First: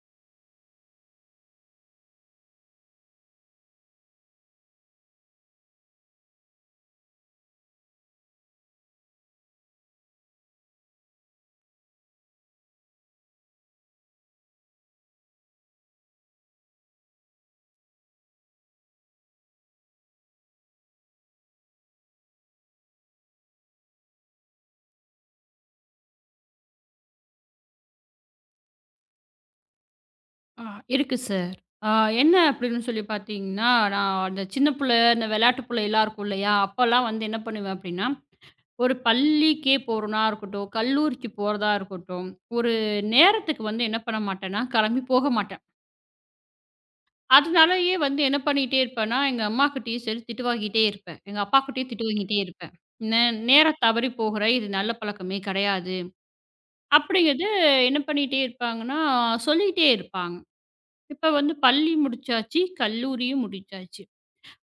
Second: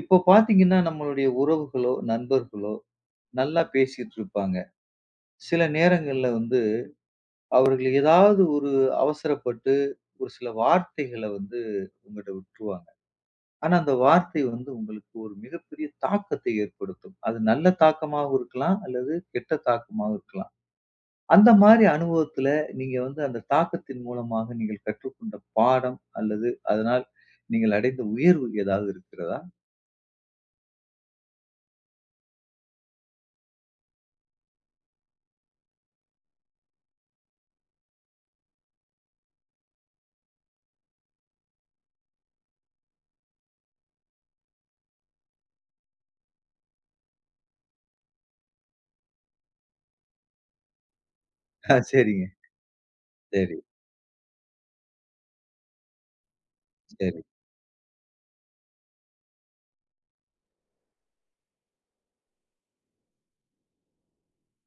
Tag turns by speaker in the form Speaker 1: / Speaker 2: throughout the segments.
Speaker 1: இப்போ பார்த்தீங்கன்னா, நம்மளுடைய உறவுகளோ, நண்பர்களோ நல்லா பேசிட்டு இருப்பாங்க. சில நேரங்கள்ல வந்து அவர்கள் ஏதாவது ஒரு அவசரப்பட்டு ஒரு சில வார்த்தைகள வந்து உங்கட்ட விட்டுருவாங்க. ஆனா, அந்த வார்த்தை வந்து உங்களுக்கு ஒரு மிகப்பெரிய தாக்கத்தை ஏற்படுத்தும். அது நல்ல தாக்கமாவும் இருக்கலாம், அல்லது கெட்ட தாக்கமாவும் இருக்கலாம். அந்த மாரி அனுபவத்துல நீங்க வந்து அந்த தாக்கத்தின் மூலமாக நீங்கள் கற்றுக்கொண்ட பாடம் அல்லது அதனால் நீங்கள் அடைந்த உயர்வு ஏதாவது இருக்கிறதா?
Speaker 2: ஆ இருக்கு சார். ஆ என்ன அப்படின்னு சொல்லி பார்த்தீங்கன்னா, நான் அந்த சின்ன பிள்ளை, இந்த விளையாட்டு பிள்ளைலாம் இருக்கும் இல்லையா? அப்பலாம் வந்து என்ன பண்ணுவேன் அப்படின்னா, ஒரு பள்ளிக்கே போறனா இருக்கட்டும், கல்லூரிக்கு போறதா இருக்கட்டும், ஒரு நேரத்துக்கு வந்து என்ன பண்ண மாட்டேன்னா, கிளம்பி போக மாட்டேன். அதனாலயே வந்து என்ன பண்ணிட்டே இருப்பேன்னா, எங்க அம்மாகிட்டயும் சரி திட்டு வாங்கிட்டே இருப்பேன். எங்க
Speaker 1: ஆ,
Speaker 2: அப்பாகிட்டயும் திட்டு
Speaker 1: சரிங்க.
Speaker 2: வாங்கிட்டே இருப்பேன். "நே
Speaker 1: சரி,
Speaker 2: நேரம் தவறி போகுற, இது நல்ல பழக்கமே கிடையாது."
Speaker 1: சரி,
Speaker 2: அப்படிங்கிறது என்ன பண்ணிட்டே இருப்பாங்கன்னா, சொல்லிட்டே இருப்பாங்க. இப்ப வந்து பள்ளி முடிச்சாச்சு, கல்லூரியும் முடிச்சாச்சு.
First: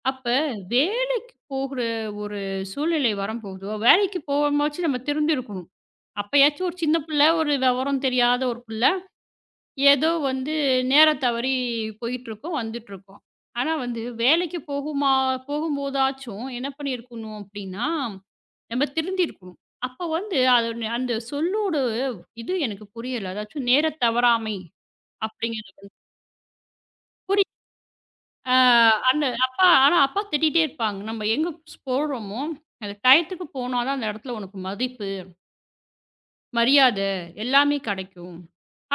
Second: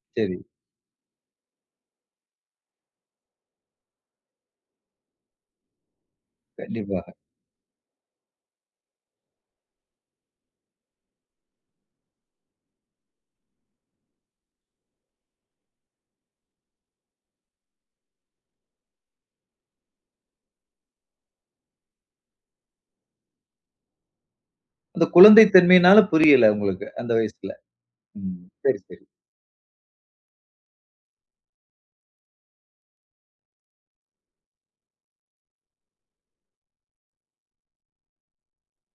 Speaker 2: அப்ப
Speaker 1: சரி.
Speaker 2: வேலைக்கு போகுற ஒரு சூழ்நிலை வரும்போதோ, வேலைக்கு போகும்போதாச்சும் நம்ம திருந்திருக்கணும். அப்பயாச்சும் ஒரு சின்ன
Speaker 1: கண்டிப்பாக.
Speaker 2: பிள்ளை, ஒரு விவரம் தெரியாத ஒரு பிள்ள, ஏதோ வந்து நேரம் தவறி போயிட்டுருக்கும், வந்துட்டுருக்கும். ஆனா வந்து வேலைக்கு போகுமா போகும்போதாச்சும் என்ன பண்ணியிருக்கணும் அப்படின்னா, நம்ம திருந்திருக்கணும். அப்ப வந்து அது அந்த சொல்லோட இது எனக்கு புரியல. அதாச்சும் நேர தவறாமை
Speaker 1: அந்த குழந்தை
Speaker 2: அப்படிங்கிறது
Speaker 1: தன்மையினால புரியல உங்களுக்கு அந்த
Speaker 2: புரி
Speaker 1: வயசுல. ம்.
Speaker 2: ஆ
Speaker 1: சரி, சரி.
Speaker 2: அந்த அப்பா ஆனா அப்பா திட்டிட்டே இருப்பாங்க. நம்ம எங்க போறோமோ, அந்த டயத்துக்கு போனா தான் அந்த இடத்துல உனக்கு மதிப்பு, மரியாதை எல்லாமே கிடைக்கும்.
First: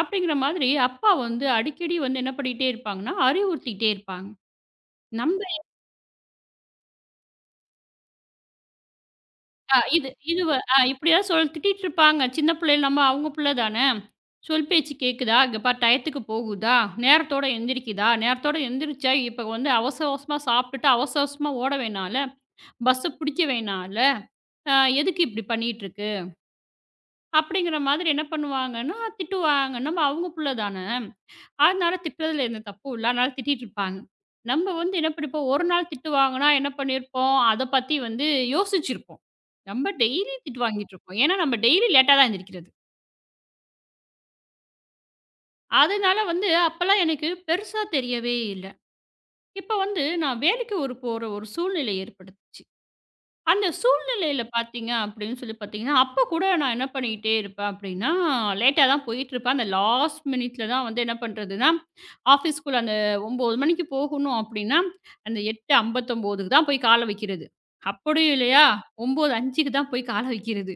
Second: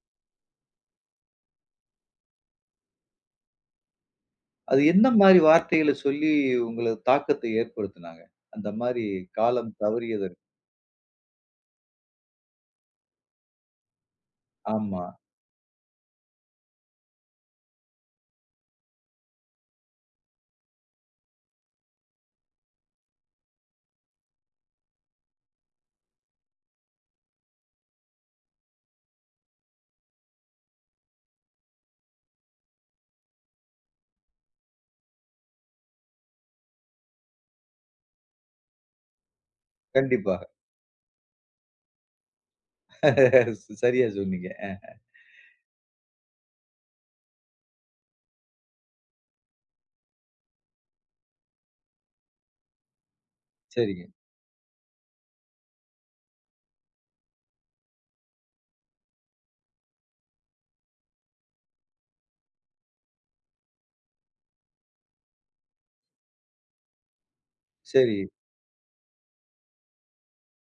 Speaker 2: அப்படிங்கிற மாதிரி அப்பா வந்து அடிக்கடி வந்து என்ன பண்ணிட்டே இருப்பாங்கன்னா, அறிவுறுத்திட்டே இருப்பாங்க.
Speaker 1: அது என்ன
Speaker 2: நம்ம
Speaker 1: மாரி வார்த்தைகள சொல்லி உங்கள தாக்கத்தை ஏற்படுத்துனாங்க? அந்த மாரி காலம்
Speaker 2: அ இது
Speaker 1: தவறியதற்கு.
Speaker 2: இது வ அ இப்படிதான் சொல் திட்டிட்டு இருப்பாங்க. சின்ன பிள்ளைல நம்ம அவங்க பிள்ளை தானே. சொல் பேச்சு
Speaker 1: ஆமா.
Speaker 2: கேட்குதா? இங்க பார் டயத்துக்கு போகுதா? நேரத்தோட எந்திரிக்குதா? நேரத்தோட எந்திரிச்சா, இப்ப வந்து அவசர அவசரமா சாப்பிட்டுட்டு அவசர அவசரமா ஓட வேணாம்ல. பஸ்ஸ புடிக்க வேணாம்ல. ஆ எதுக்கு இப்படி பண்ணிட்டுருக்கு? அப்படிங்கிற மாதிரி என்ன பண்ணுவாங்கன்னா, திட்டுவாங்க. நம்ம அவங்க புள்ள தான. அதனால திட்டுறதுல எந்த தப்பும் இல்ல. அதனால திட்டிட்டுருப்பாங்க. நம்ம வந்து என்ன பண்ணிப்போம், ஒரு நாள் திட்டுவாங்கன்னா என்ன பண்ணியிருப்போம், அத பத்தி வந்து யோசிச்சிருப்போம். நம்ம டெய்லி
Speaker 1: கண்டிப்பாக.
Speaker 2: திட்டு வாங்கிட்டுருப்போம். ஏன்னா நம்ம டெய்லி லேட்டா தான் எந்திரிக்கிறது.
Speaker 1: சரியா சொன்னீங்க. அ.
Speaker 2: அதனால வந்து அப்பலாம் எனக்கு பெருசா தெரியவே இல்ல. இப்ப வந்து நான் வேலைக்கு ஒரு போற ஒரு சூழ்நிலை ஏற்பட்டுச்சு. அந்த
Speaker 1: சரிங்க.
Speaker 2: சூழ்நிலையில பார்த்தீங்க அப்படின்னு சொல்லி பார்த்தீங்கன்னா, அப்ப கூட நான் என்ன பண்ணிக்கிட்டே இருப்பேன் அப்படின்னா, லேட்டா தான் போயிட்டுருப்பேன். அந்த லாஸ்ட் மினிட்ல தான் வந்து என்ன பண்றதுன்னா, ஆஃபீஸ்க்குள்ள அந்த 9 மணிக்கு போகணும் அப்படின்னா, அந்த 8:59க்கு தான் போய் கால வைக்கிறது.
Speaker 1: சரி.
Speaker 2: அப்படியும் இல்லையா, 9:05க்கு தான் போய் கால வைக்கிறது.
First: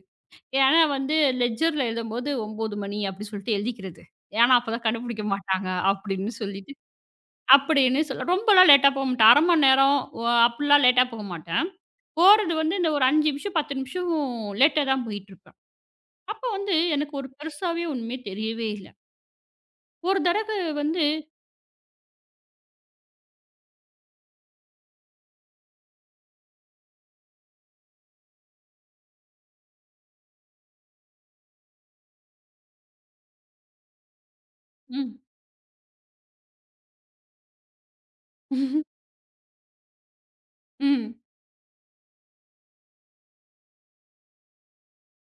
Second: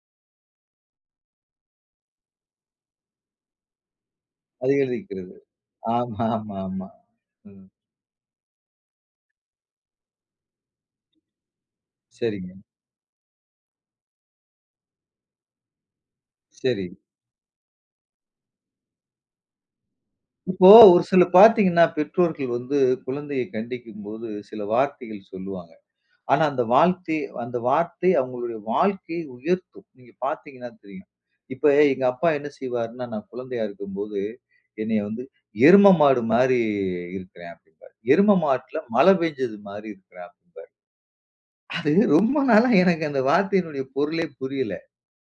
Speaker 2: ஏன்னா வந்து லெட்ஜர்ல எழுதும்போது 9 மணி அப்படி சொல்லிட்டு எழுதிக்கிறது. ஏன்னா
Speaker 1: அது
Speaker 2: அப்பதான் கண்டுபிடிக்க
Speaker 1: எழுதிக்கிறது.
Speaker 2: மாட்டாங்க
Speaker 1: ஆமா,
Speaker 2: அப்படின்னு
Speaker 1: ஆமா,
Speaker 2: சொல்லிட்டு
Speaker 1: ஆமா. ம்.
Speaker 2: அப்படின்னு சொல்ல ரொம்பலாம் லேட்டா போ மாட்டேன். அரை மணி நேரம் அப்படிலாம் லேட்டா போக மாட்டேன்.
Speaker 1: சரிங்க.
Speaker 2: போறது வந்து இந்த ஒரு 5 நிமிஷம், 10 நிமிஷம் லேட்டா தான் போயிட்டுருப்பேன். அப்போ வந்து
Speaker 1: சரி.
Speaker 2: எனக்கு ஒரு பெருசாவே ஒண்ணுமே தெரியவே இல்ல. ஒரு தடவ
Speaker 1: இப்போ ஒரு
Speaker 2: வந்து
Speaker 1: சில பார்த்தீங்கன்னா, பெற்றோர்கள் வந்து குழந்தையை கண்டிக்கும்போது சில வார்த்தைகள் சொல்லுவாங்க. ஆனா அந்த வார்த்தை அவங்களுடைய வாழ்க்கையை உயர்த்தும். நீங்க பார்த்தீங்கன்னா தெரியும். இப்ப எங்க அப்பா என்ன செய்வாருன்னா, நான் குழந்தையா இருக்கும்போது, என்னைய
Speaker 2: ம்,
Speaker 1: வந்து எரும மாடு மாரி இருக்கிறேன் அப்படிம்பாரு. எரும மாட்டுல மழை பெஞ்சது மாரி இருக்கிறேன் அப்படிம்பாரு.
Speaker 2: ம்,
Speaker 1: அது ரொம்ப நாளா எனக்கு அந்த வார்த்தையினுடைய பொருளே புரியல.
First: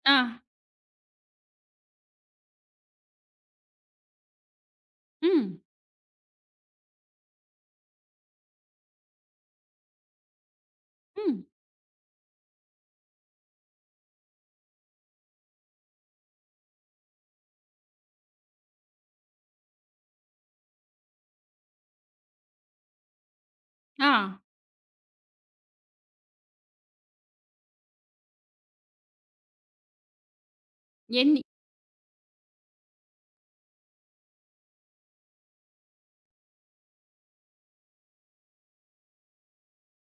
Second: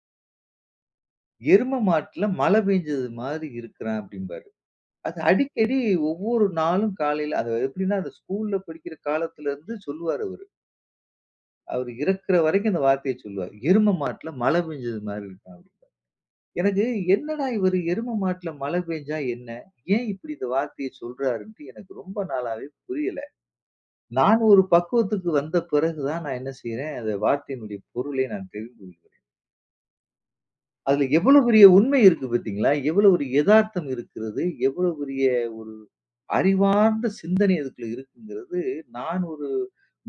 Speaker 2: ஆ,
Speaker 1: எரும மாட்டுல மழை பெஞ்சது மாரி இருக்கிறேன் அப்படிம்பாரு. அது
Speaker 2: ம்,
Speaker 1: அடிக்கடி ஒவ்வொரு நாளும் காலையில அது எப்படின்னா, அந்த ஸ்கூல்ல படிக்கிற காலத்துல இருந்து சொல்லுவாரு அவரு.
Speaker 2: ம்,
Speaker 1: அவரு இறக்குற வரைக்கும் அந்த வார்த்தைய சொல்லுவாரு. "எரும மாட்டுல மழை பெஞ்சது மாரி இருக்கும்" அப்படின்னு. எனக்கு என்னடா இவரு எரும மாட்டுல மழை பெஞ்சா என்ன? ஏன் இப்படி இந்த வார்த்தைய சொல்றாருன்ட்டு எனக்கு ரொம்ப நாளாவே புரியல.
Speaker 2: ஆ,
Speaker 1: நான் ஒரு பக்குவத்துக்கு வந்த பிறகு தான் நான் என்ன செய்றேன், அந்த வார்த்தையினுடைய பொருளை நான் தெரிந்து கொள்கிறேன். அதுல
Speaker 2: எண்ணி
Speaker 1: எவ்வளவு பெரிய உண்மை இருக்கு பார்த்தீங்களா? எவ்வளவு ஒரு எதார்த்தம் இருக்கிறது. எவ்வளவு பெரிய ஒரு அறிவார்ந்த சிந்தனை அதுக்குள்ள இருக்குங்கிறது, நான் ஒரு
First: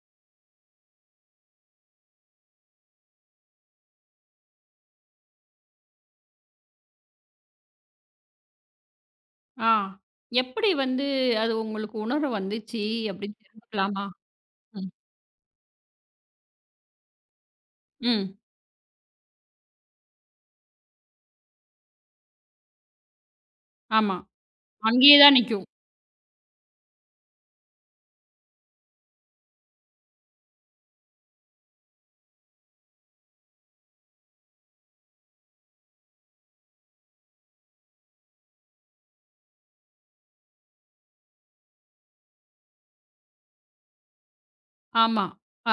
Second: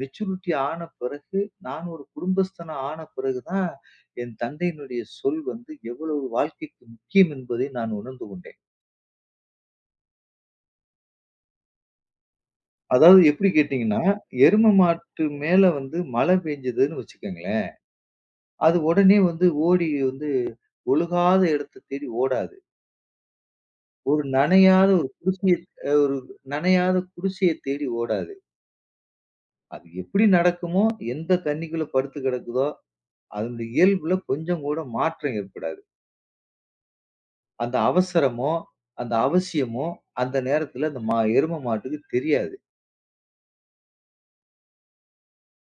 Speaker 1: மெச்சூரிட்டி ஆன பிறகு, நான் ஒரு குடும்பஸ்தனா ஆன பிறகு தான் என் தந்தையினுடைய சொல் வந்து எவ்வளவு வாழ்க்கைக்கு முக்கியம் என்பதை நான் உணர்ந்து கொண்டேன்.
Speaker 2: ஆ எப்படி வந்து அது உங்களுக்கு உணர்வு வந்துச்சு
Speaker 1: அதாவது
Speaker 2: அப்படின்னு
Speaker 1: எப்படி கேட்டீங்கன்னா,
Speaker 2: தெரிஞ்சுக்கலாமா?
Speaker 1: எரும
Speaker 2: ம்,
Speaker 1: மாட்டு மேல வந்து மழை பெஞ்சதுன்னு வச்சுக்கங்களேன்,
Speaker 2: ம்.
Speaker 1: அது உடனே வந்து ஓடி வந்து ஒழுகாத இடத்த தேடி ஓடாது.
Speaker 2: ஆமா.
Speaker 1: ஒரு நனையாத ஒரு
Speaker 2: அங்கேயே தான்
Speaker 1: குடிசைய
Speaker 2: நிக்கும்.
Speaker 1: ஒரு நனையாத குடிசைய தேடி ஓடாது. அது எப்படி நடக்குமோ, எந்த தண்ணிக்குள்ள படுத்து கிடக்குதோ, அதனுடைய இயல்புல கொஞ்சம் கூட மாற்றம் ஏற்படாது. அந்த அவசரமோ, அந்த அவசியமோ, அந்த நேரத்துல அந்த மா எரும மாட்டுக்கு தெரியாது.
Speaker 2: ஆமா,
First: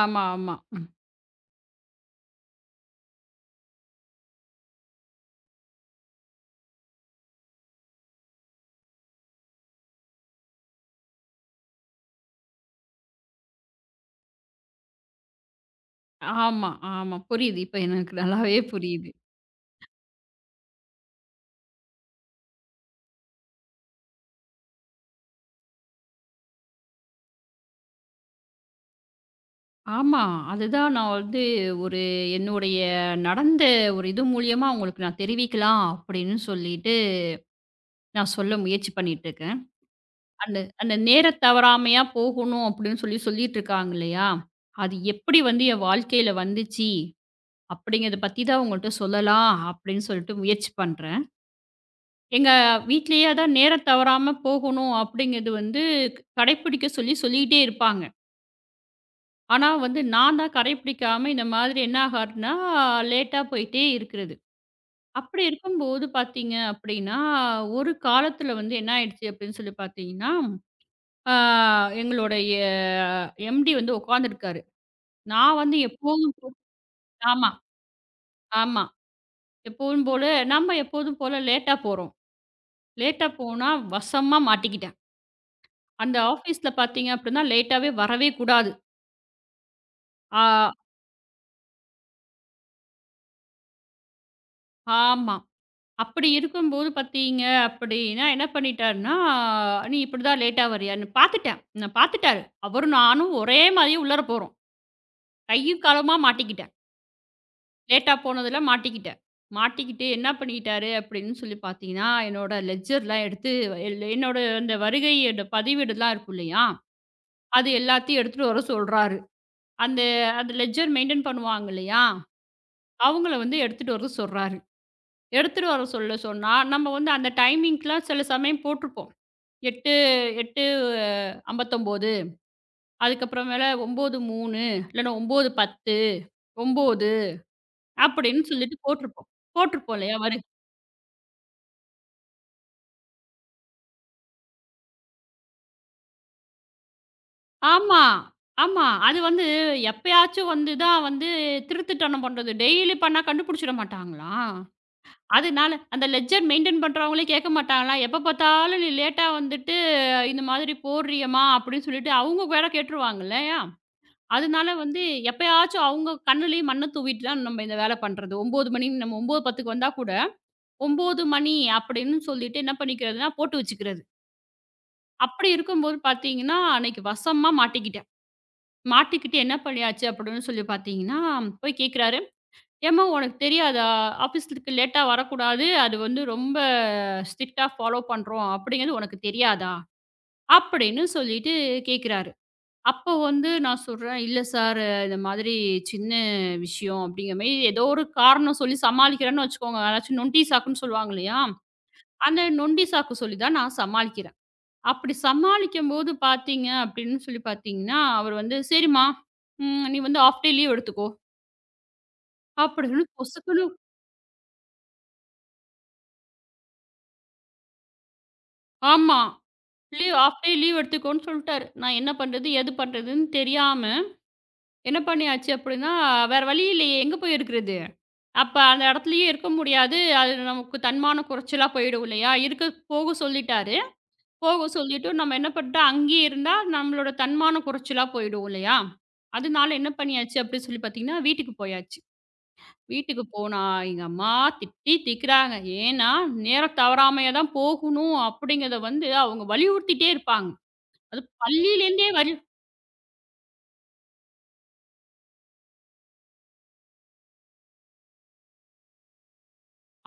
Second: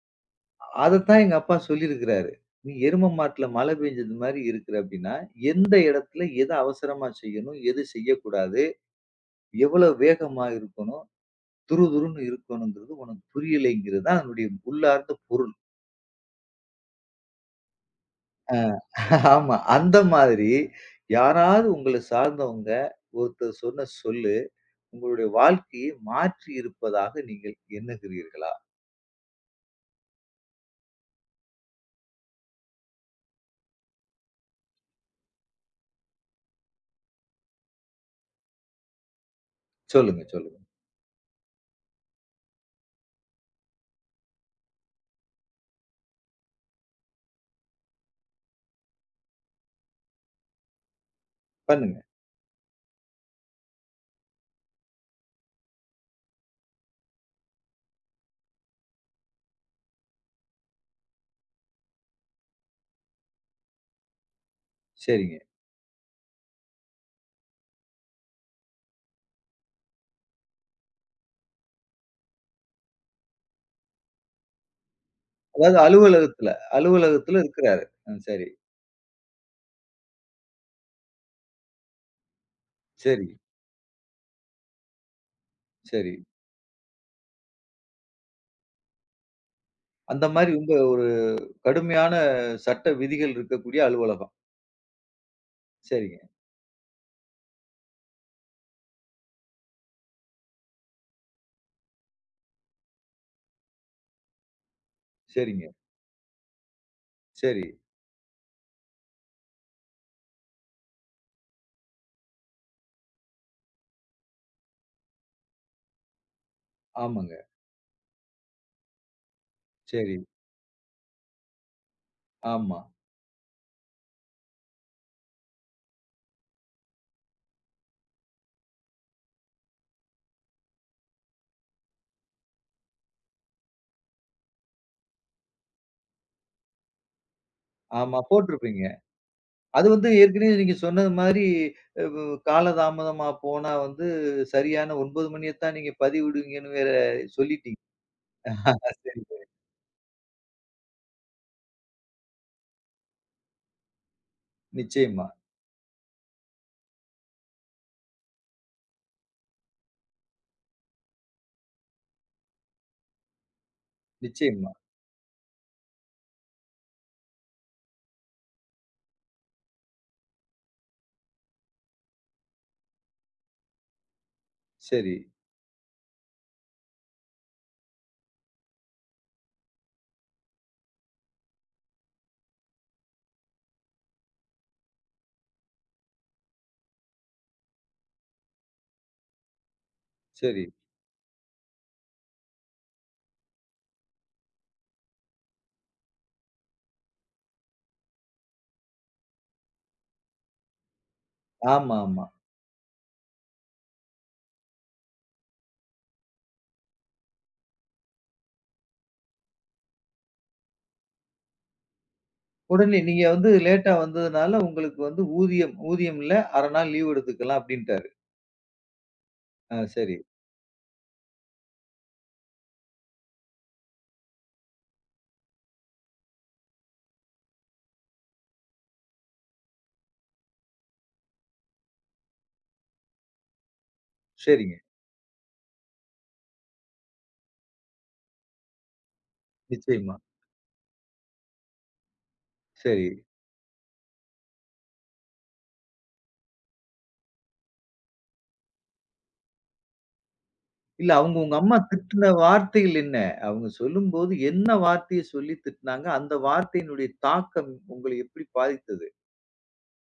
Speaker 2: ஆமா, ஆமா. ம்.
Speaker 1: அதத்தான் எங்க அப்பா சொல்லியிருக்கிறாரு. "நீ எரும மாட்டுல மழை பெஞ்சது மாரி இருக்கிற அப்படின்னா, எந்த இடத்துல எத அவசரமா செய்யணும், எது செய்யக்கூடாது, எவ்வளவு வேகமா இருக்கணும், துருதுருன்னு இருக்கணுங்கிறது உனக்கு புரியலைங்கிறது தான்" அதனுடைய உள்ளார்ந்த பொருள்.
Speaker 2: ஆமா, ஆமா. புரியுது. இப்ப எனக்கு நல்லாவே புரியுது.
Speaker 1: ஆமா. அந்த மாதிரி யாராவது உங்கள சார்ந்தவங்க ஒருத்தர் சொன்ன சொல்லு, உங்களுடைய வாழ்க்கையை மாற்றி இருப்பதாக நீங்கள் எண்ணுகிறீர்களா?
Speaker 2: ஆமா. அதுதான் நான் வந்து ஒரு என்னுடைய நடந்த ஒரு இது மூலியமா உங்களுக்கு நான் தெரிவிக்கலாம் அப்படின்னு சொல்லிட்டு, நான் சொல்ல முயற்சி பண்ணிட்டு இருக்கேன்.
Speaker 1: சொல்லுங்க, சொல்லுங்க.
Speaker 2: அந்த அந்த நேரத் தவறாமையா போகணும் அப்படின்னு சொல்லி சொல்லிட்டு இருக்காங்க இல்லையா? அது எப்படி வந்து என் வாழ்க்கையில வந்துச்சு அப்படிங்கிறத பத்தி தான் உங்கள்ட்ட சொல்லலாம் அப்படின்னு சொல்லிட்டு முயற்சி பண்றேன்.
Speaker 1: பண்ணுங்க.
Speaker 2: எங்க வீட்லயே அதான் நேரம் தவறாம போகணும் அப்படிங்கிறது வந்து கடைப்பிடிக்க சொல்லி சொல்லிட்டே இருப்பாங்க. ஆனா வந்து நான் தான் கடைபிடிக்காம இந்த மாதிரி என்ன ஆகாதுன்னா, லேட்டா போயிட்டே இருக்கிறது.
Speaker 1: சரிங்க.
Speaker 2: அப்படி இருக்கும்போது பார்த்தீங்க அப்படின்னா, ஒரு காலத்தில வந்து என்ன ஆயிடுச்சு அப்படின்னு சொல்லி பார்த்தீங்கன்னா, ஆ எங்களுடைய எம்டி வந்து உட்காந்துருக்காரு. நான்
Speaker 1: அதாவது
Speaker 2: வந்து எப்பவும்
Speaker 1: அலுவலகத்துல அலுவலகத்துல
Speaker 2: ஆமா,
Speaker 1: இருக்கிறாரு. ம். சரி,
Speaker 2: ஆமா. எப்பவும் போல நம்ம எப்போதும் போல லேட்டா போறோம்.
Speaker 1: சரி,
Speaker 2: லேட்டா போனா வசமா மாட்டிக்கிட்டேன்.
Speaker 1: சரி.
Speaker 2: அந்த ஆஃபீஸ்ல பார்த்தீங்க அப்படின்னா, லேட்டாவே வரவே கூடாது.
Speaker 1: அந்த
Speaker 2: ஆ
Speaker 1: மாரி ரொம்ப ஒரு கடுமையான சட்ட விதிகள் இருக்கக்கூடிய அலுவலகம்.
Speaker 2: ஆமா.
Speaker 1: சரிங்க,
Speaker 2: அப்படி இருக்கும்போது பார்த்தீங்க அப்படின்னா, என்ன பண்ணிட்டாருன்னா, "நீ இப்படிதான் லேட்டா வரியான்னு" பார்த்துட்டேன். நான் பார்த்துட்டாரு. அவரும் நானும் ஒரே மாதிரியே உள்ளார போறோம்.
Speaker 1: சரிங்க.
Speaker 2: கையும் காலுமா மாட்டிக்கிட்டேன்.
Speaker 1: சரி.
Speaker 2: லேட்டா போனதுல மாட்டிக்கிட்டேன். மாட்டிக்கிட்டு என்ன பண்ணிக்கிட்டாரு அப்படின்னு சொல்லி பார்த்தீங்கன்னா, என்னோட லெட்ஜர்லாம் எடுத்து என்னோட அந்த வருகையோட பதிவேடுலாம் இருக்கும் இல்லையா?
Speaker 1: ஆமாங்க.
Speaker 2: அது எல்லாத்தையும் எடுத்துட்டு வர சொல்றாரு. அந்த
Speaker 1: சரி.
Speaker 2: அந்த லெட்ஜர் மெயின்டெயின் பண்ணுவாங்க இல்லையா?
Speaker 1: ஆமா,
Speaker 2: அவங்கள வந்து எடுத்துட்டு வர சொல்றாரு. எடுத்துட்டு வர சொல்ல சொன்னா, நம்ம வந்து அந்த டைமிங்க்குலாம் சில சமயம் போட்டுருப்போம். 8 8 59 அதுக்கப்புறமேல 9:03 இல்லன்னா 9:10 9
Speaker 1: ஆமா.
Speaker 2: அப்படின்னு சொல்லிட்டு
Speaker 1: போட்டிருப்பீங்க.
Speaker 2: போட்டிருப்போம்.
Speaker 1: அது
Speaker 2: போட்டிருப்போம்
Speaker 1: வந்து
Speaker 2: இல்லையா?
Speaker 1: ஏற்கனவே நீங்க சொன்னது மாதிரி அ காலதாமதமா போனா வந்து சரியான 9 மணியத்தான் நீங்க பதிவிடுவீங்கன்னு வேற சொல்லிட்டீங்க.
Speaker 2: ஆமா, ஆமா.
Speaker 1: ஆ
Speaker 2: அது
Speaker 1: சரி.
Speaker 2: வந்து எப்பயாச்சும் வந்து தான் வந்து திருட்டுத்தனம் பண்றது. டெய்லி பண்ணா கண்டுபிடிச்சிட மாட்டாங்களா?
Speaker 1: நிச்சயமா,
Speaker 2: அதனால அந்த லெட்ஜர் மெயின்டெயின் பண்றவங்களே கேட்க மாட்டாங்களா? எப்ப பார்த்தாலும் நீ லேட்டா வந்துட்டு, இந்த மாதிரி போடுறியேம்மா அப்படின்னு சொல்லிட்டு அவங்க வேற கேட்டுருவாங்க இல்லையா? அதனால
Speaker 1: நிச்சயமா.
Speaker 2: வந்து எப்பயாச்சும் அவங்க கண்ணுலயே மண்ண தூவிட்டு தான் நம்ம இந்த வேலை பண்றது. 9 மணி நம்ம 9:10க்கு வந்தா கூட 9 மணி அப்படின்னு சொல்லிட்டு என்ன பண்ணிக்கிறதுன்னா, போட்டு வச்சுக்கிறது.
Speaker 1: சரி,
Speaker 2: அப்படி இருக்கும்போது பார்த்தீங்கன்னா, அன்னைக்கு வசமா மாட்டிக்கிட்டேன். மாட்டிக்கிட்டு என்ன பண்ணியாச்சு அப்படின்னு சொல்லி பார்த்தீங்கன்னா, போய் கேட்குறாரு, "ஏம்மா உனக்கு தெரியாதா? ஆஃபீஸ்க்கு லேட்டா வரக்கூடாது. அது வந்து ரொம்ப ஸ்ட்ரிக்ட்டா ஃபாலோ பண்றோம் அப்படிங்கிறது உனக்கு தெரியாதா?"
Speaker 1: சரி.
Speaker 2: அப்படின்னு சொல்லிட்டு கேட்குறாரு. அப்போ வந்து நான் சொல்றேன், "இல்ல சார் இந்த மாதிரி சின்ன விஷயம்." அப்படிங்கிற மாரி ஏதோ ஒரு காரணம் சொல்லி சமாளிக்கிறேன்னு வச்சுக்கோங்க. அதாச்சும் நொண்டி சாக்குன்னு சொல்லுவாங்க இல்லையா?
Speaker 1: ஆமா, ஆமா.
Speaker 2: அந்த நொண்டி சாக்கு சொல்லி தான் நான் சமாளிக்கிறேன். அப்படி சமாளிக்கும்போது பார்த்தீங்க அப்படின்னு சொல்லி பார்த்தீங்கன்னா, அவர் வந்து, "சரிம்மா, ம் நீ வந்து ஹாஃப் டே லீவ் எடுத்துக்கோ."
Speaker 1: உடனே
Speaker 2: அப்படின்னு
Speaker 1: நீங்க வந்து
Speaker 2: பொசுக்குன்னு
Speaker 1: லேட்டா வந்ததுனால உங்களுக்கு வந்து ஊதியம் ஊதியம் இல்ல. அரை நாள் லீவ் எடுத்துக்கலாம் அப்டின்ட்டாரு.
Speaker 2: ஆமா.
Speaker 1: ஆ
Speaker 2: லீவ்
Speaker 1: சரி.
Speaker 2: ஹாஃப் டே லீவ் எடுத்துக்கோன்னு சொல்ட்டாரு. நான் என்ன பண்றது? ஏது பண்றதுன்னு தெரியாம என்ன பண்ணியாச்சு அப்படின்னா, வேற வழி இல்லையே! எங்க போய் இருக்கிறது? அப்ப அந்த இடத்துலயே இருக்க முடியாது. அது நமக்கு தன்மான குறைச்சலா போயிடும் இல்லையா? இருக்க போக சொல்லிட்டாரு. போக
Speaker 1: சரிங்க.
Speaker 2: சொல்லிட்டு நம்ம என்ன பண்ணிட்டோம், அங்கேயே இருந்தா நம்மளோட தன்மான குறைச்சலா போயிடும் இல்லையா? அதனால என்ன
Speaker 1: நிச்சயமா.
Speaker 2: பண்ணியாச்சு அப்படின்னு சொல்லி பார்த்தீங்கன்னா, வீட்டுக்கு போயாச்சு.
Speaker 1: சரி.
Speaker 2: வீட்டுக்கு போனா எங்க அம்மா திட்டி திக்குறாங்க. ஏன்னா, நேரம் தவறாமையா தான் போகணும் அப்படிங்கிறத வந்து அவங்க வலியுறுத்திட்டே இருப்பாங்க.
Speaker 1: இல்ல
Speaker 2: அது
Speaker 1: அவங்க உங்க அம்மா
Speaker 2: பள்ளியிலேருந்தே
Speaker 1: திட்டுன வார்த்தைகள் என்ன? அவங்க சொல்லும்போது என்ன வார்த்தைய சொல்லி திட்டுனாங்க? அந்த வார்த்தையினுடைய தாக்கம் உங்கள எப்படி பாதித்தது?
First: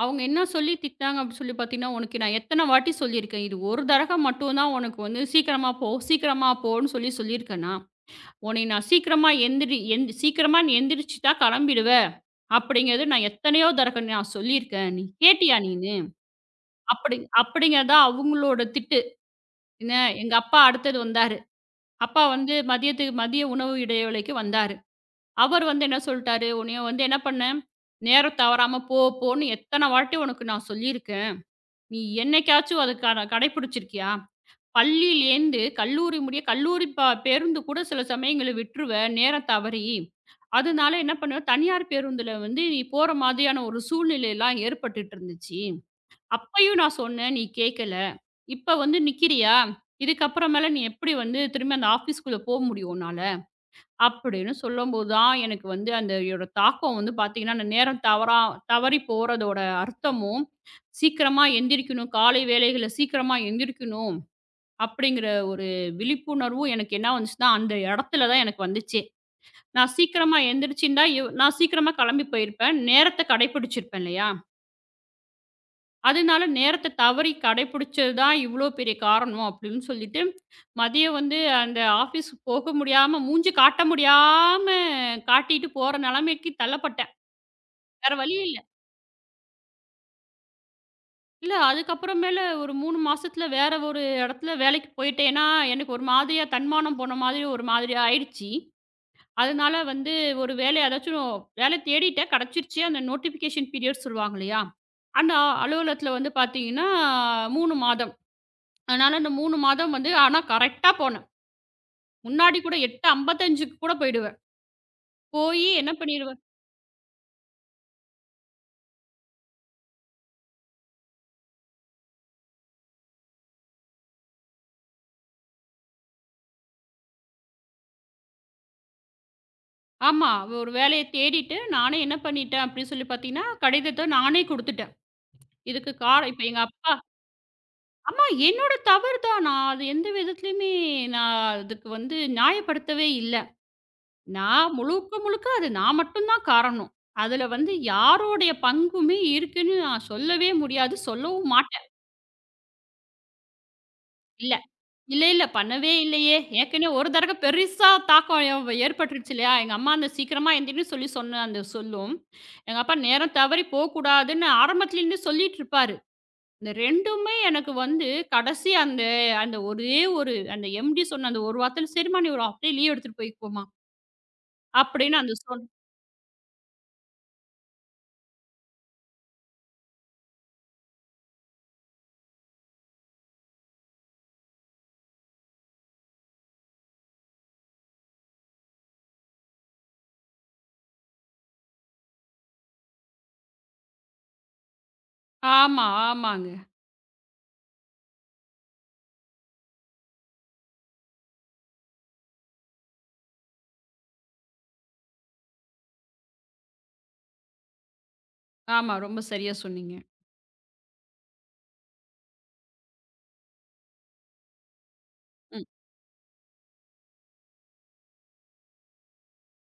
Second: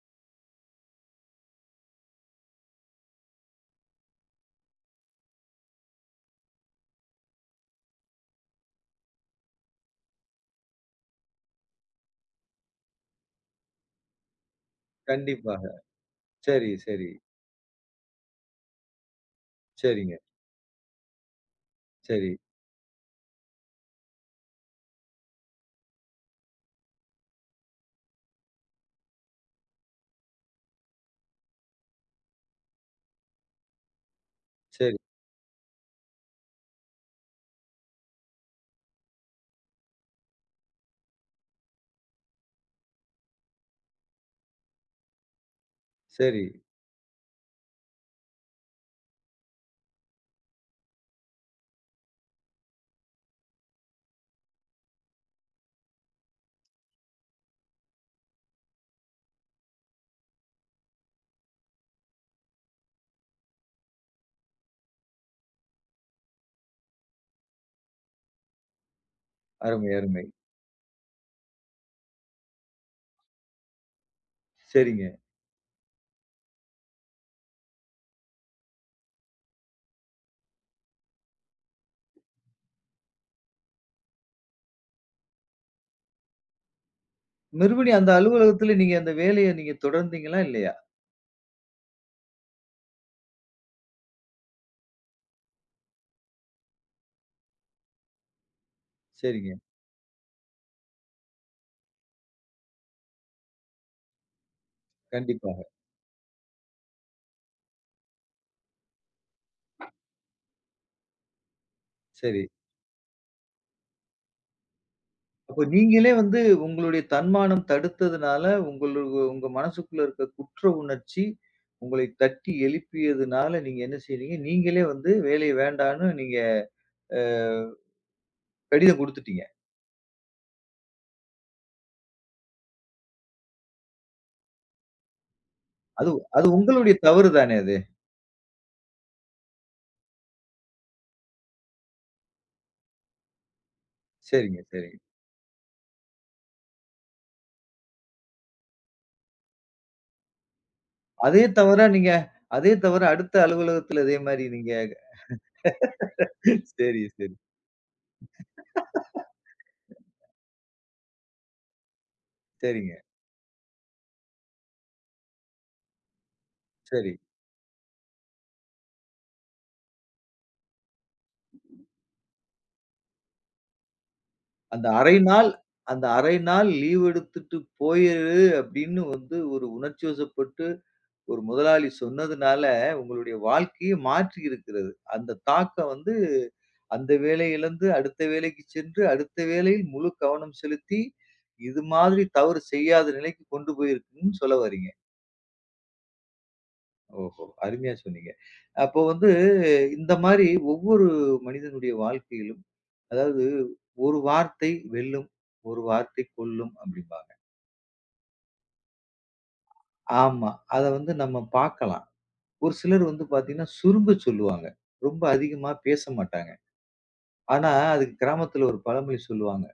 Speaker 2: அவங்க என்ன சொல்லி திட்டினாங்க அப்படின்னு சொல்லி பார்த்தீங்கன்னா, "உனக்கு நான் எத்தன வாட்டி சொல்லியிருக்கேன். இது ஒரு தடவ மட்டும் தான் உனக்கு வந்து சீக்கிரமா போ, சீக்கிரமா போன்னு சொல்லி சொல்லியிருக்கேனா, உன்னைய நான் சீக்கிரமா எந்திரி எந் சீக்கிரமா நீ எந்திரிச்சுட்டா கிளம்பிடுவ." அப்படிங்கிறது நான் எத்தனையோ தடவ நான் சொல்லியிருக்கேன். நீ கேட்டியா
Speaker 1: கண்டிப்பாக.
Speaker 2: நீனு?
Speaker 1: சரி, சரி.
Speaker 2: அப்படி அப்படிங்கிறது தான் அவங்களோட திட்டு. என்ன
Speaker 1: சரிங்க.
Speaker 2: எங்க அப்பா அடுத்தது வந்தாரு. அப்பா
Speaker 1: சரி,
Speaker 2: வந்து மதியத்துக்கு மதிய உணவு இடைவேளைக்கு வந்தாரு. அவர் வந்து என்ன சொல்ட்டாரு, "உன்னைய வந்து என்ன பண்ணேன், நேரம் தவறாம போ போன்னு எத்தன வாட்டி உனக்கு நான் சொல்லியிருக்கேன்." நீ என்னைக்காச்சும் அத கடைப்பிடிச்சிருக்கியா?
Speaker 1: சரி,
Speaker 2: பள்ளியிலேருந்து கல்லூரி முடிய கல்லூரி ப பேருந்து கூட சில சமயங்கள்ல விட்டுருவேன், நேரம் தவறி. அதனால என்ன பண்ணுவேன், தனியார் பேருந்துல வந்து நீ போற மாதிரியான ஒரு சூழ்நிலைலாம் ஏற்பட்டுட்டு இருந்துச்சு.
Speaker 1: சரி.
Speaker 2: அப்பயும் நான் சொன்னேன், நீ கேட்கல. இப்ப வந்து நிக்கிறியா? இதுக்கப்புறமேல நீ எப்படி வந்து திரும்ப அந்த ஆஃபீஸ்க்குள்ள போ முடியும் உன்னால? அப்படின்னு சொல்லும்போது தான் எனக்கு வந்து அந்த இதோட தாக்கம் வந்து பார்த்தீங்கன்னா, அந்த நேரம் தவறி போறதோட அர்த்தமும், சீக்கிரமா எந்திரிக்கணும், காலை வேலைகள்ல சீக்கிரமா எந்திரிக்கணும் அப்படிங்கிற ஒரு விழிப்புணர்வும் எனக்கு என்ன வந்துச்சுன்னா, அந்த இடத்துல தான் எனக்கு வந்துச்சே.
Speaker 1: அருமை,
Speaker 2: நான்
Speaker 1: அருமை.
Speaker 2: சீக்கிரமா எந்திரிச்சிருந்தா, நான் சீக்கிரமா கிளம்பி போயிருப்பேன். நேரத்த கடைப்பிடிச்சிருப்பேன் இல்லையா?
Speaker 1: சரிங்க.
Speaker 2: அதனால நேரத்த தவறி கடைபிடிச்சது தான் இவ்வளோ பெரிய காரணம் அப்படின்னு சொல்லிட்டு, மதியம் வந்து அந்த ஆஃபீஸுக்கு போக முடியாம, மூஞ்சி காட்ட முடியாம காட்டிட்டு போற நெலைமைக்கு தள்ளப்பட்டேன்.
Speaker 1: மறுபடியும் அந்த
Speaker 2: வேற வழி இல்ல.
Speaker 1: அலுவலகத்துல நீங்க அந்த வேலைய நீங்க தொடர்ந்தீங்களா? இல்லையா?
Speaker 2: இல்ல அதுக்கப்புறமேல ஒரு 3 மாசத்துல வேற ஒரு இடத்துல வேலைக்கு போயிட்டேன்னா, எனக்கு ஒரு மாதிரியா தன்மானம் போன மாதிரி ஒரு மாதிரியா ஆயிடுச்சு.
Speaker 1: சரிங்க.
Speaker 2: அதனால வந்து ஒரு வேலை ஏதாச்சும் வேலை தேடிட்டேன், கெடைச்சிருச்சு. அந்த நோட்டிஃபிகேஷன் பீரியட் சொல்லுவாங்க இல்லையா? அந்த
Speaker 1: கண்டிப்பாக.
Speaker 2: அலுவலகத்துல வந்து பார்த்தீங்கன்னா, 3 மாதம். அதனால அந்த 3 மாதம் வந்து ஆனா கரெக்ட்டா போனேன்.
Speaker 1: சரி.
Speaker 2: முன்னாடி கூட 8:55க்கு கூட போயிடுவேன்.
Speaker 1: அப்ப
Speaker 2: போயி என்ன
Speaker 1: நீங்களே வந்து
Speaker 2: பண்ணிருவேன்
Speaker 1: உங்களுடைய தன்மானம் தடுத்ததுனால, உங்கள உங்க மனசுக்குள்ள இருக்க குற்ற உணர்ச்சி உங்களை தட்டி எழுப்பியதுனால, நீங்க என்ன செய்றீங்க? நீங்களே வந்து வேலைய வேண்டான்னு நீங்க அ கடிதம் குடுத்துட்டீங்க.
Speaker 2: ஆமா. ஒரு வேலைய தேடிட்டு நானே என்ன பண்ணிட்டேன் அப்படின்னு சொல்லி பார்த்தீங்கன்னா, கடிதத்த நானே குடுத்துட்டேன். இதுக்கு
Speaker 1: அது
Speaker 2: காரணம் இப்ப
Speaker 1: அது
Speaker 2: எங்க அப்பா
Speaker 1: உங்களுடைய தவறு தானே அது?
Speaker 2: ஆமா என்னோட தவறு தான். நான் அது எந்த விதத்துலயுமே நான் அதுக்கு வந்து நியாயப்படுத்தவே இல்ல.
Speaker 1: சரிங்க,
Speaker 2: நான்
Speaker 1: சரிங்க.
Speaker 2: முழுக்க முழுக்க அது நான் மட்டும் தான் காரணம். அதுல வந்து யாருடைய பங்குமே இருக்குன்னு நான் சொல்லவே முடியாது.
Speaker 1: அதே
Speaker 2: சொல்லவும்
Speaker 1: தவிர
Speaker 2: மாட்டேன்.
Speaker 1: நீங்க அதே தவிர அடுத்த அலுவலகத்துல இதே மாரி
Speaker 2: இல்ல.
Speaker 1: நீங்க
Speaker 2: இல்ல, இல்ல. பண்ணவே இல்லையே. ஏற்கனவே
Speaker 1: சரி,
Speaker 2: ஒரு
Speaker 1: சரி.
Speaker 2: தடவ பெருசா தாக்கம் ஏற்பட்டுருச்சு இல்லையா? எங்க அம்மா அந்த சீக்கிரமா எந்திரின்னு சொல்லி சொன்ன அந்த சொல்லும், எங்க
Speaker 1: சரிங்க.
Speaker 2: அப்பா நேரம் தவறி போக்கூடாதுன்னு ஆரம்பத்துலேருந்து சொல்லிட்டு இருப்பாரு. இந்த
Speaker 1: சரி.
Speaker 2: 2மே எனக்கு வந்து கடைசி அந்த அந்த ஒரே ஒரு அந்த எம்டி சொன்ன அந்த ஒரு வார்த்தையில, "சரிம்மா நீ ஒரு ஹாஃப் டே லீவ் எடுத்துட்டு போய்க்கோமா"
Speaker 1: அந்த அரை
Speaker 2: அப்படின்னு அந்த
Speaker 1: நாள் அந்த அரை நாள் லீவ் எடுத்துட்டு போயிரு அப்படின்னு வந்து ஒரு உணர்ச்சிவசப்பட்டு ஒரு முதலாளி சொன்னதுனால, உங்களுடைய வாழ்க்கையே மாற்றி இருக்கிறது. அந்த தாக்கம் வந்து அந்த வேலையிலிருந்து அடுத்த வேலைக்கு சென்று, அடுத்த வேலையில் முழு கவனம் செலுத்தி, இது மாதிரி தவறு செய்யாத நிலைக்கு கொண்டு போயிருக்குன்னு சொல்ல வர்றீங்க.
Speaker 2: ஆமா, ஆமாங்க.
Speaker 1: ஓஹோ! அருமையா சொன்னீங்க. அப்போ வந்து இந்த மாரி ஒவ்வொரு மனிதனுடைய வாழ்க்கையிலும், அதாவது "ஒரு வார்த்தை வெல்லும், ஒரு வார்த்தை கொல்லும்" அப்படிம்பாங்க.
Speaker 2: ஆமா. ரொம்ப சரியா சொன்னீங்க.
Speaker 1: ஆமா. அத வந்து நம்ம பார்க்கலாம். ஒரு சிலர் வந்து பார்த்தீங்கன்னா, சுருங்க சொல்லுவாங்க. ரொம்ப
Speaker 2: ம்.
Speaker 1: அதிகமா பேச மாட்டாங்க. ஆனா, அதுக்கு கிராமத்துல ஒரு பழமொழி சொல்லுவாங்க.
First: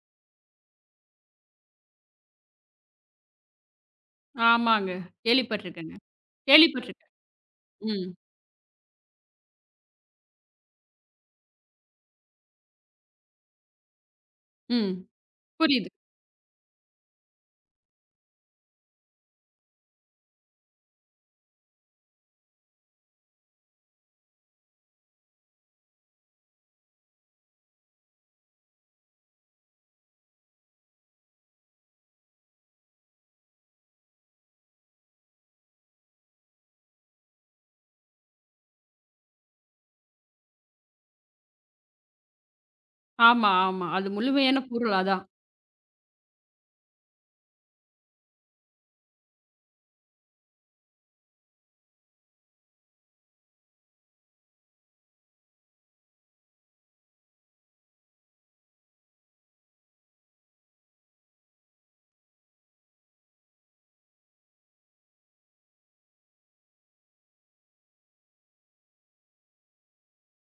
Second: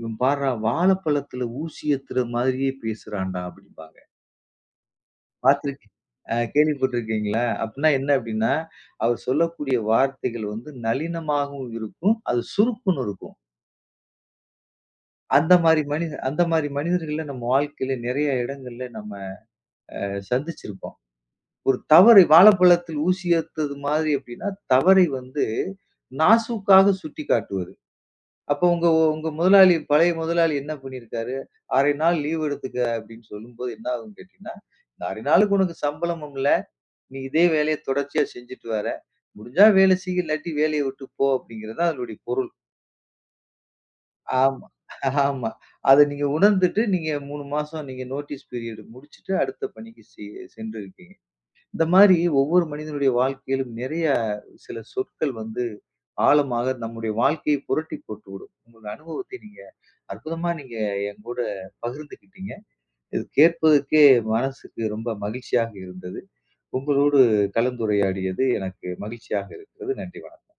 Speaker 1: "இவன் பார்றா வாழைப்பழத்துல ஊசி ஏத்துற மாதிரியே பேசுறான்டா" அப்படிம்பாங்க.
Speaker 2: ஆமாங்க.
Speaker 1: பார்த்துருக்
Speaker 2: கேள்விப்பட்டுருக்கேங்க.
Speaker 1: அ
Speaker 2: கேள்விப்பட்டுருக்கேன்.
Speaker 1: கேள்விப்பட்டிருக்கீங்களா? அப்டின்னா
Speaker 2: ம்.
Speaker 1: என்ன அப்டின்னா, அவர் சொல்லக்கூடிய வார்த்தைகள் வந்து நளினமாகவும் இருக்கும். அது சுருக்குன்னு இருக்கும்.
Speaker 2: ம். புரியுது.
Speaker 1: அந்த மாரி மனிதர்கள நம்ம வாழ்க்கையில நெறைய இடங்கள்ல நம்ம சந்திச்சிருப்போம். ஒரு தவறை வாழைப்பழத்தில் ஊசி அறுத்தது மாதிரி எப்டின்னா, தவறை வந்து நாசூக்காக சுட்டிக்காட்டுவது. அப்போ உங்க உங்க முதலாளி பழைய முதலாளி என்ன பண்ணியிருக்காரு? "அரை நாள் லீவ் எடுத்துக்க" அப்டின்னு சொல்லும்போது என்ன ஆகும்னு கேட்டீங்கன்னா, "இந்த அரை நாளுக்கு உனக்கு சம்பளமும் இல்ல. நீ இதே வேலைய தொடர்ச்சியா செஞ்சுட்டு வர. முடிஞ்சா வேலை செய், இல்லாட்டி வேலைய விட்டு போ அப்டிங்கிறது தான் அதனுடைய பொருள்.
Speaker 2: ஆமா, ஆமா. அது முழுமையான
Speaker 1: ஆமா,
Speaker 2: பொருள் அதான்.
Speaker 1: ஆமா. அத நீங்க உணர்ந்துட்டு, நீங்க 3 மாசம் நீங்க நோட்டீஸ் பீரியட் முடிச்சுட்டு, அடுத்த பணிக்கு சென்றிருக்கீங்க. இந்த மாரி ஒவ்வொரு மனிதனுடைய வாழ்க்கையிலும் நிறைய சில சொற்கள் வந்து ஆழமாக நம்முடைய வாழ்க்கையை புரட்டி போட்டுவிடும். உங்களோட அனுபவத்தை நீங்க அற்புதமா நீங்க என் கூட பகிர்ந்துக்கிட்டீங்க. இது கேட்பதற்கே மனசுக்கு ரொம்ப மகிழ்ச்சியாக இருந்தது. உங்களோடு கலந்துரையாடியது எனக்கு மகிழ்ச்சியாக இருக்கிறது. நன்றி. வணக்கம்.